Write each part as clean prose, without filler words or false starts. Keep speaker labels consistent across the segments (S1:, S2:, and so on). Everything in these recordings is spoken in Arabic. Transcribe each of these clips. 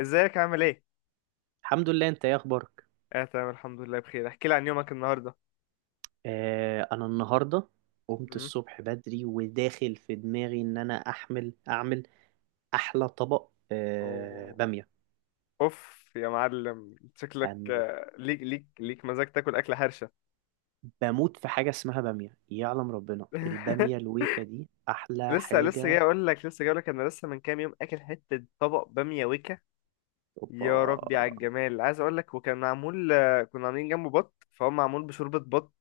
S1: ازيك عامل ايه؟
S2: الحمد لله. انت ايه اخبارك؟
S1: اه، تمام الحمد لله بخير. احكي لي عن يومك النهارده.
S2: انا النهارده قمت
S1: امم
S2: الصبح بدري، وداخل في دماغي ان انا اعمل احلى طبق
S1: أوه.
S2: باميه.
S1: اوف يا معلم، شكلك
S2: باميه.
S1: ليك مزاج تاكل اكل حرشه.
S2: بموت في حاجه اسمها باميه، يعلم ربنا الباميه الويكه دي احلى
S1: لسه لسه جاي
S2: حاجه.
S1: اقول لك لسه جاي اقول لك انا لسه من كام يوم اكل حته طبق باميه وكا. يا
S2: اوبا.
S1: ربي على الجمال! عايز اقول لك وكان معمول، كنا عاملين جنبه بط، فهو معمول بشوربه بط،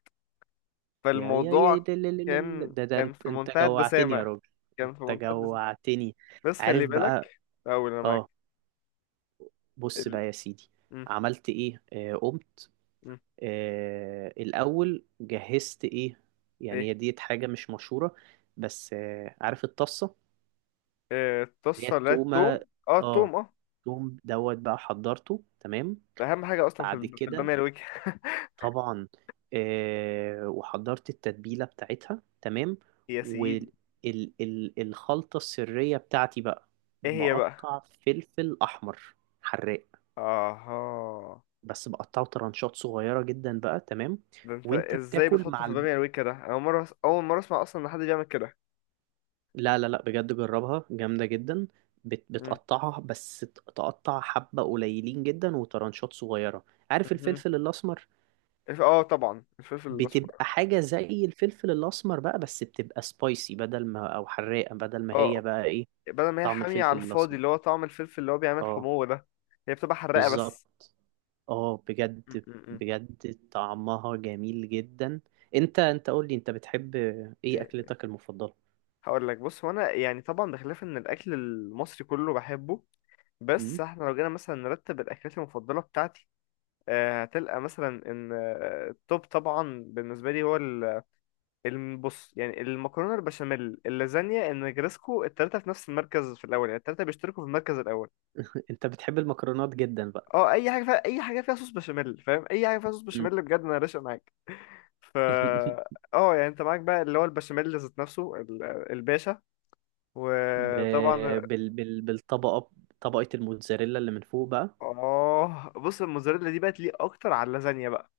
S2: يا
S1: فالموضوع
S2: ده ده, ده, ده,
S1: كان
S2: ده, ده
S1: كان
S2: انت,
S1: في
S2: انت
S1: منتهى
S2: جوعتني يا
S1: الدسامه،
S2: راجل.
S1: كان في
S2: انت
S1: منتهى الدسامه.
S2: جوعتني.
S1: بس خلي
S2: عارف بقى.
S1: بالك، اول انا معاك.
S2: اه. بص
S1: ال...
S2: بقى يا سيدي،
S1: م-
S2: عملت ايه؟ قمت.
S1: م-
S2: الأول جهزت إيه؟ يعني
S1: ايه؟
S2: هي ديت حاجة مش مشهورة، بس عارف الطاسة اللي هي
S1: الطاسة، لا
S2: التومة.
S1: التوم، اه
S2: اه.
S1: التوم اه.
S2: التوم دوت بقى حضرته تمام.
S1: ده أهم حاجة أصلا في
S2: بعد
S1: في
S2: كده،
S1: البامية الوجه.
S2: طبعا. وحضرت التتبيلة بتاعتها تمام.
S1: يا سيدي.
S2: والخلطة السرية بتاعتي بقى،
S1: ايه هي بقى؟
S2: بقطع فلفل أحمر حراق،
S1: اها.
S2: بس بقطعه ترانشات صغيرة جدا بقى. تمام.
S1: ده انت
S2: وانت
S1: ازاي
S2: بتاكل
S1: بتحطه
S2: مع
S1: في بامية الوجه ده؟ أنا أول مرة أسمع أصلا إن حد بيعمل كده.
S2: لا لا لا، بجد جربها جامدة جدا.
S1: مم.
S2: بتقطعها، بس تقطع حبة قليلين جدا وترانشات صغيرة. عارف
S1: مهم.
S2: الفلفل الأسمر؟
S1: اه طبعا الفلفل الأسمر.
S2: بتبقى حاجة زي الفلفل الأسمر بقى، بس بتبقى سبايسي بدل ما أو حراقة، بدل ما
S1: اه،
S2: هي بقى إيه؟
S1: بدل ما هي
S2: طعم
S1: حامية على
S2: الفلفل
S1: الفاضي
S2: الأسمر.
S1: اللي هو طعم الفلفل اللي هو بيعمل
S2: اه
S1: حموة ده، هي بتبقى حراقة بس.
S2: بالظبط. اه
S1: مم،
S2: بجد
S1: مم، مم.
S2: بجد طعمها جميل جدا. انت قول لي، انت بتحب ايه
S1: إيه،
S2: اكلتك المفضلة؟
S1: هقول لك. بص هو انا يعني طبعا بخلاف ان الاكل المصري كله بحبه،
S2: م؟
S1: بس احنا لو جينا مثلا نرتب الاكلات المفضله بتاعتي، هتلقى مثلا ان التوب طبعا بالنسبه لي هو البص، يعني المكرونه البشاميل، اللازانيا، النجرسكو، التلاته في نفس المركز في الاول. يعني التلاته بيشتركوا في المركز الاول.
S2: انت بتحب المكرونات جدا بقى.
S1: اه، اي حاجه فيها صوص بشاميل، فاهم؟ اي حاجه فيها صوص
S2: م.
S1: بشاميل بجد انا راشق معاك. ف اه، يعني انت معاك بقى اللي هو البشاميل ذات نفسه الباشا.
S2: ب...
S1: وطبعا
S2: بالطبقة، طبقة الموتزاريلا اللي من فوق بقى.
S1: اه، بص الموزاريلا دي بقت ليه اكتر على اللازانيا بقى.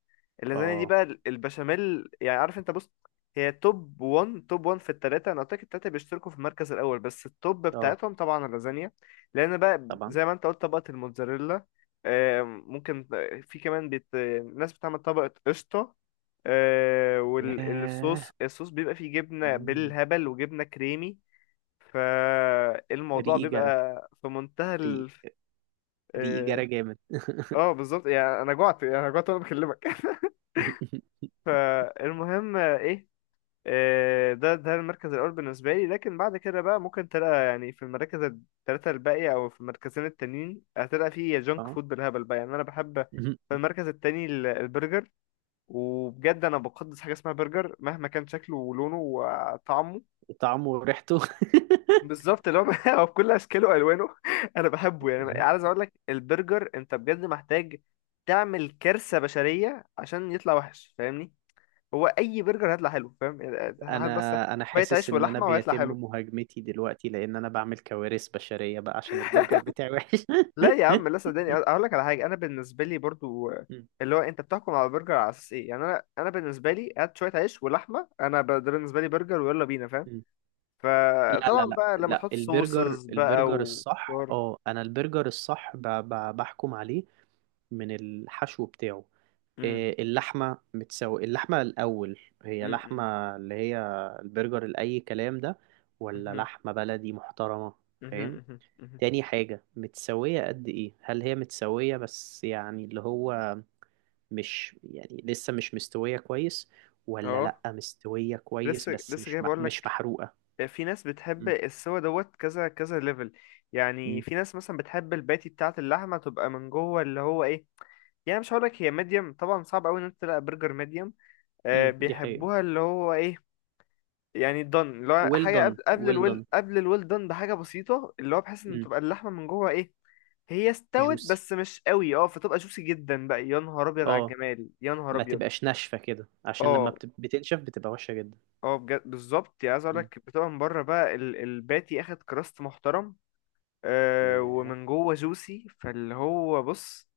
S1: اللازانيا دي
S2: اه
S1: بقى البشاميل، يعني عارف انت؟ بص هي توب 1، توب 1 في التلاتة. انا قلت لك التلاتة بيشتركوا في المركز الاول، بس التوب
S2: اه
S1: بتاعتهم طبعا اللازانيا، لان بقى
S2: طبعا.
S1: زي ما انت قلت، طبقة الموتزاريلا. آم، ممكن في كمان ناس بتعمل طبقة قشطة،
S2: ياه.
S1: الصوص بيبقى فيه جبنة
S2: مم.
S1: بالهبل وجبنة كريمي. فالموضوع
S2: ريقي
S1: بيبقى
S2: جرى.
S1: في منتهى.
S2: ريقي ريقي جرى جامد.
S1: اه بالظبط، يعني انا جوعت وانا بكلمك. فالمهم ايه؟ ده المركز الاول بالنسبه لي، لكن بعد كده بقى ممكن تلاقي، يعني في المراكز الثلاثه الباقيه، او في المركزين التانيين هتلاقي فيه جانك
S2: اه.
S1: فود بالهبل بقى. يعني انا بحب
S2: مم.
S1: في المركز التاني البرجر، وبجد انا بقدس حاجه اسمها برجر مهما كان شكله ولونه وطعمه.
S2: طعمه وريحته.
S1: بالظبط اللي هو هو بكل اشكاله والوانه. انا بحبه. يعني عايز اقول لك البرجر انت بجد محتاج تعمل كارثه بشريه عشان يطلع وحش، فاهمني؟ هو اي برجر هيطلع حلو، فاهم؟ يعني هات بس
S2: انا انا
S1: شويه
S2: حاسس
S1: عيش
S2: ان انا
S1: ولحمه وهيطلع
S2: بيتم
S1: حلو.
S2: مهاجمتي دلوقتي، لان انا بعمل كوارث بشرية بقى عشان البرجر بتاعي وحش.
S1: لا يا عم لا، صدقني اقول لك على حاجه. انا بالنسبه لي برضو
S2: مم.
S1: اللي هو انت بتحكم على البرجر على اساس ايه؟ يعني انا بالنسبه لي هات شويه عيش ولحمه، ده بالنسبه لي برجر ويلا بينا، فاهم؟
S2: مم. لا
S1: فطبعا
S2: لا لا
S1: بقى لما
S2: لا،
S1: تحط صوصز بقى
S2: البرجر
S1: و...
S2: الصح، اه انا البرجر الصح بحكم عليه من الحشو بتاعه. إيه، اللحمة الأول، هي
S1: امم
S2: لحمة اللي هي البرجر الأي كلام ده، ولا لحمة بلدي محترمة؟
S1: مهم،
S2: فاهم؟
S1: مهم، مهم.
S2: تاني حاجة، متسوية قد إيه؟ هل هي متسوية بس يعني اللي هو مش يعني لسه مش مستوية كويس، ولا لأ
S1: اه،
S2: مستوية كويس
S1: لسه
S2: بس
S1: لسه جاي بقول
S2: مش
S1: لك،
S2: محروقة؟
S1: في ناس بتحب
S2: م-
S1: السوا دوت كذا كذا ليفل. يعني
S2: م-
S1: في ناس مثلا بتحب الباتي بتاعه اللحمه تبقى من جوه اللي هو ايه؟ يعني مش هقول لك هي ميديم، طبعا صعب قوي ان انت تلاقي برجر ميديم.
S2: م،
S1: آه،
S2: دي حقيقة.
S1: بيحبوها اللي هو ايه؟ يعني دن اللي هو
S2: well
S1: حاجه
S2: done
S1: قبل
S2: well
S1: الويل،
S2: done.
S1: قبل الويل دن بحاجه بسيطه، اللي هو بحيث ان
S2: م.
S1: تبقى اللحمه من جوه ايه؟ هي استوت
S2: juicy.
S1: بس مش قوي اه، فتبقى جوسي جدا بقى. يا نهار ابيض على
S2: اه،
S1: الجمال، يا نهار
S2: ما
S1: ابيض.
S2: تبقاش ناشفة كده عشان لما
S1: اه
S2: بتنشف بتبقى وحشة جدا.
S1: اه بجد بالظبط. يعني عايز اقول
S2: م.
S1: لك بتبقى من بره بقى الباتي اخد كراست محترم، آه،
S2: ياه.
S1: ومن جوه جوسي، فاللي هو بص،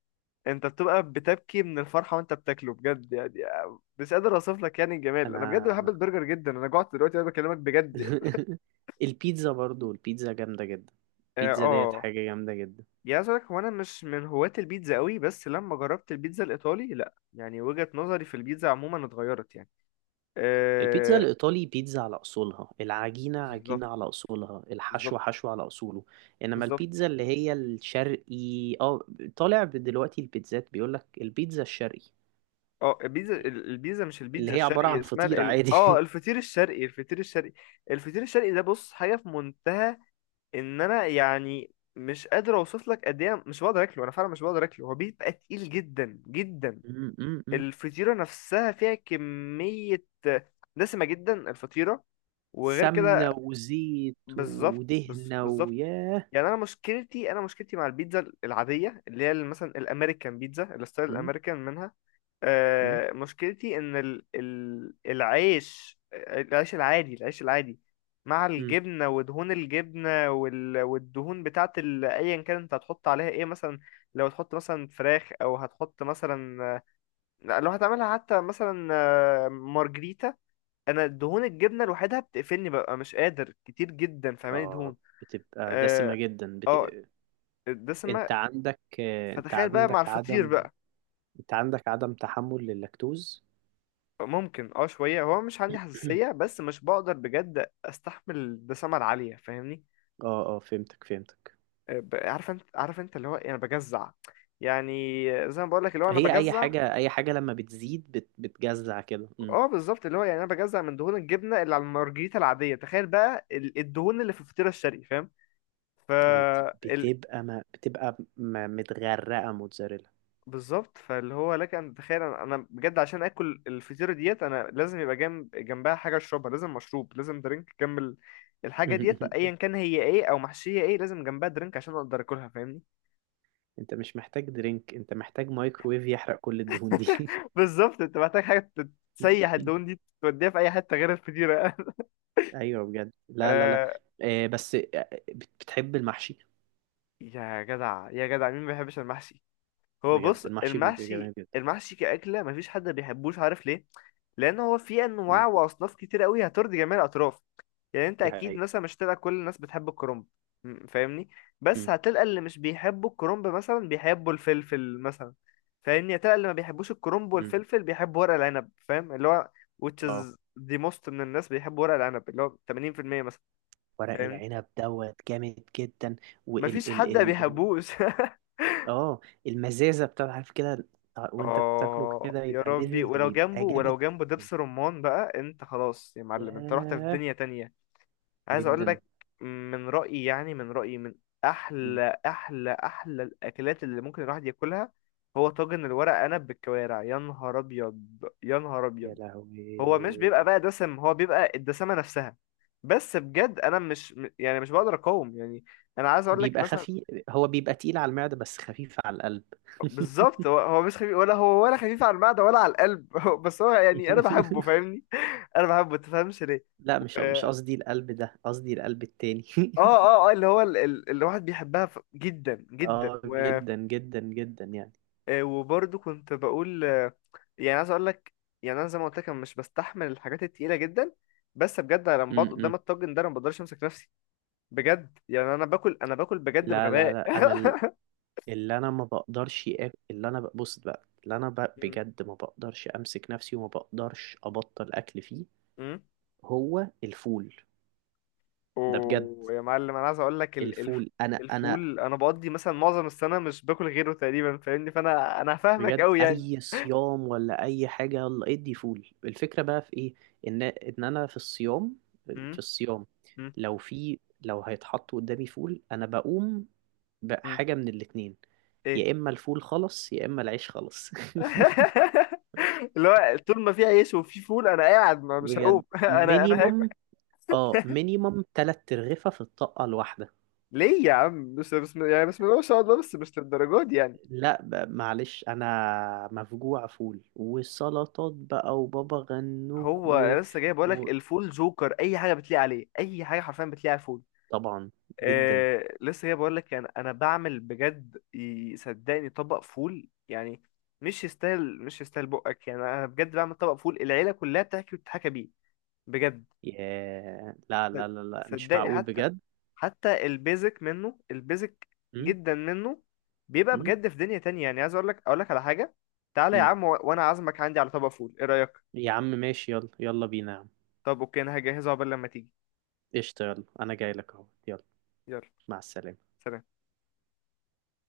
S1: انت بتبقى بتبكي من الفرحه وانت بتاكله بجد يعني. مش قادر اوصف لك يعني الجمال. انا بجد بحب
S2: انا.
S1: البرجر جدا، انا جوعت دلوقتي انا بكلمك بجد يعني.
S2: البيتزا برضو، البيتزا جامدة جدا.
S1: اه
S2: البيتزا ديت
S1: آه.
S2: حاجة جامدة جدا.
S1: يعني عايز اقول لك هو انا مش من هواة البيتزا قوي، بس لما جربت البيتزا الايطالي، لا يعني وجهة نظري في البيتزا عموما اتغيرت يعني.
S2: البيتزا
S1: آه.
S2: الإيطالي بيتزا على أصولها، العجينة
S1: بالظبط.
S2: عجينة على أصولها،
S1: بالظبط.
S2: الحشو حشو على أصوله. إنما
S1: بالظبط.
S2: البيتزا اللي هي الشرقي، اه، طالع دلوقتي البيتزات بيقولك البيتزا الشرقي
S1: اه، البيتزا البيتزا، مش
S2: اللي
S1: البيتزا
S2: هي عبارة
S1: الشرقي،
S2: عن
S1: اسمها
S2: فطير عادي.
S1: اه الفطير الشرقي، الفطير الشرقي. الفطير الشرقي ده بص حاجه في منتهى. ان انا يعني مش قادر اوصف لك قد ايه، مش بقدر اكله، انا فعلا مش بقدر اكله. هو بيبقى تقيل جدا جدا.
S2: م.
S1: الفطيره نفسها فيها كميه دسمه جدا، الفطيره، وغير كده.
S2: سمنة وزيت ودهنة
S1: بالظبط.
S2: ويا.
S1: يعني انا مشكلتي مع البيتزا العاديه اللي هي مثلا الامريكان بيتزا، الستايل
S2: م-
S1: الامريكان منها.
S2: م-
S1: مشكلتي ان العيش، العيش العادي مع
S2: م.
S1: الجبنه ودهون الجبنه والدهون بتاعت ايا كان انت هتحط عليها ايه مثلا. لو هتحط مثلا فراخ، او هتحط مثلا، لا، لو هتعملها حتى مثلا، مارجريتا، انا دهون الجبنه لوحدها بتقفلني، ببقى مش قادر كتير جدا، فاهماني؟
S2: اه
S1: دهون
S2: بتبقى دسمة
S1: اه،
S2: جدا.
S1: آه، دسمه.
S2: انت عندك انت
S1: فتخيل بقى مع
S2: عندك
S1: الفطير بقى.
S2: انت عندك عدم تحمل لللاكتوز.
S1: ممكن اه شوية، هو مش عندي حساسية، بس مش بقدر بجد استحمل الدسامة العالية، فاهمني؟
S2: اه اه، فهمتك فهمتك.
S1: عارف انت اللي هو ايه، انا بجزع. يعني زي ما بقول لك، اللي هو انا
S2: هي اي
S1: بجزع.
S2: حاجة، اي حاجة لما بتزيد بتجزع كده. مم.
S1: اه بالظبط اللي هو، يعني انا بجزع من دهون الجبنة اللي على المارجريتا العادية، تخيل بقى الدهون اللي في الفطيرة الشرقي، فاهم؟ ف
S2: بتبقى ما... بتبقى م... متغرقة موتزاريلا.
S1: بالظبط، فاللي هو لك ان تتخيل، أنا بجد عشان اكل الفطيره ديت انا لازم يبقى جنبها حاجه اشربها، لازم مشروب، لازم درينك جنب الحاجه ديت، ايا كان هي ايه، او محشيه ايه، لازم جنبها درينك عشان اقدر اكلها فاهمني.
S2: انت مش محتاج درينك، انت محتاج مايكرويف يحرق كل الدهون دي.
S1: بالظبط، انت محتاج حاجه تسيح الدهون دي، توديها في اي حته غير الفطيره.
S2: ايوه بجد، لا لا لا.
S1: آه،
S2: بس بتحب المحشي؟
S1: يا جدع مين ما بيحبش المحشي؟ هو
S2: بجد
S1: بص،
S2: المحشي بيبقى
S1: المحشي،
S2: جميل جدا.
S1: كأكلة مفيش حد بيحبوش، عارف ليه؟ لأن هو فيه
S2: مم.
S1: أنواع وأصناف كتير قوي هترضي جميع الأطراف. يعني أنت
S2: دي
S1: أكيد
S2: حقيقة.
S1: مثلا مش هتلاقي كل الناس بتحب الكرنب، فاهمني؟ بس
S2: مم.
S1: هتلقى اللي مش بيحبوا الكرنب مثلا بيحبوا الفلفل مثلا، فاهمني؟ هتلقى اللي ما بيحبوش الكرنب
S2: مم.
S1: والفلفل بيحبوا ورق العنب، فاهم اللي هو which
S2: اه
S1: is the most؟ من الناس بيحبوا ورق العنب اللي هو 80% مثلا،
S2: ورق
S1: فاهمني؟
S2: العنب دوت جامد جدا.
S1: مفيش
S2: وال ال
S1: حد ما
S2: ال ال
S1: بيحبوش.
S2: اه المزازه بتاع، عارف كده، وانت بتاكله
S1: اه
S2: كده
S1: يا
S2: يبقى
S1: ربي،
S2: مزز،
S1: ولو جنبه،
S2: بيبقى
S1: ولو
S2: جامد
S1: جنبه
S2: جدا.
S1: دبس رمان بقى، انت خلاص يا معلم، انت رحت في
S2: ياه.
S1: دنيا تانية. عايز اقول
S2: جدا.
S1: لك، من رأيي من
S2: مم.
S1: احلى، احلى، احلى الاكلات اللي ممكن الواحد ياكلها، هو طاجن الورق عنب بالكوارع. يا نهار ابيض، يا نهار
S2: يا
S1: ابيض. هو مش بيبقى
S2: لهوي.
S1: بقى دسم، هو بيبقى الدسامة نفسها. بس بجد انا مش م- يعني مش بقدر اقاوم يعني. انا عايز اقول لك
S2: بيبقى
S1: مثلا.
S2: خفيف، هو بيبقى تقيل على المعدة بس خفيف على القلب.
S1: بالظبط، هو مش خفيف، ولا هو ولا خفيف على المعدة ولا على القلب. هو- بس هو يعني انا بحبه، فاهمني؟ انا بحبه انت تفهمش ليه.
S2: لا،
S1: و-
S2: مش مش
S1: اه،
S2: قصدي القلب ده، قصدي القلب التاني.
S1: اه اللي هو اللي الواحد بيحبها، جدا جدا
S2: اه
S1: و...
S2: جدا جدا جدا يعني.
S1: وبرضه كنت بقول، يعني عايز اقول لك، يعني انا زي ما قلت لك أنا مش بستحمل الحاجات التقيله جدا، بس بجد أنا لما
S2: م
S1: بقعد قدام
S2: -م.
S1: الطاجن ده انا ما بقدرش امسك نفسي. بجد يعني، انا باكل بجد
S2: لا لا
S1: بغباء.
S2: لا انا. اللي انا ما بقدرش أ- بص بقى، بجد ما بقدرش امسك نفسي وما بقدرش ابطل اكل فيه.
S1: مم.
S2: هو الفول ده بجد.
S1: ويا معلم انا عايز اقول لك
S2: الفول، انا
S1: الفول، انا بقضي مثلا معظم السنه مش باكل غيره تقريبا، فاهمني؟ فانا فاهمك
S2: بجد
S1: قوي يعني.
S2: اي صيام ولا اي حاجه يلا ادي فول. الفكره بقى في ايه، ان انا في الصيام، في
S1: امم
S2: الصيام،
S1: امم
S2: لو في لو هيتحط قدامي فول انا بقوم
S1: امم
S2: بحاجه من الاتنين،
S1: ايه.
S2: يا اما الفول خلص يا اما العيش خلص.
S1: اللي هو طول ما في عيش وفي فول انا قاعد ما مش هقوم،
S2: بجد
S1: انا هاكل.
S2: مينيمم. اه مينيمم تلات ترغفة في الطاقة الواحدة.
S1: ليه يا عم؟ بس بسم يعني بسم الله ما شاء الله، بس مش للدرجه دي يعني.
S2: لا معلش، انا مفجوع فول وسلطات بقى وبابا غنوج
S1: هو أنا لسه جاي بقول لك،
S2: و...
S1: الفول جوكر اي حاجه بتليق عليه، اي حاجه حرفيا بتليق على الفول.
S2: طبعا. جدا.
S1: آه، لسه جاي بقول لك، يعني انا بعمل بجد صدقني طبق فول، يعني مش يستاهل بقك، يعني انا بجد بعمل طبق فول العيله كلها بتحكي وتتحكى بيه، بجد.
S2: ياه. لا
S1: صد-
S2: لا لا لا مش
S1: صدقني
S2: معقول
S1: حتى،
S2: بجد.
S1: البيزك منه، البيزك
S2: م؟
S1: جدا منه، بيبقى
S2: م؟
S1: بجد في دنيا تانية. يعني عايز اقول لك، اقول لك على حاجه، تعالى يا
S2: م.
S1: عم، وانا عازمك عندي على طبق فول، ايه رايك؟
S2: يا عم ماشي، يلا يلا بينا يا عم.
S1: طب اوكي، انا هجهزه قبل لما تيجي.
S2: قشطة، يلا انا جاي لك اهو، يلا.
S1: يلا.
S2: مع السلامة.
S1: سلام.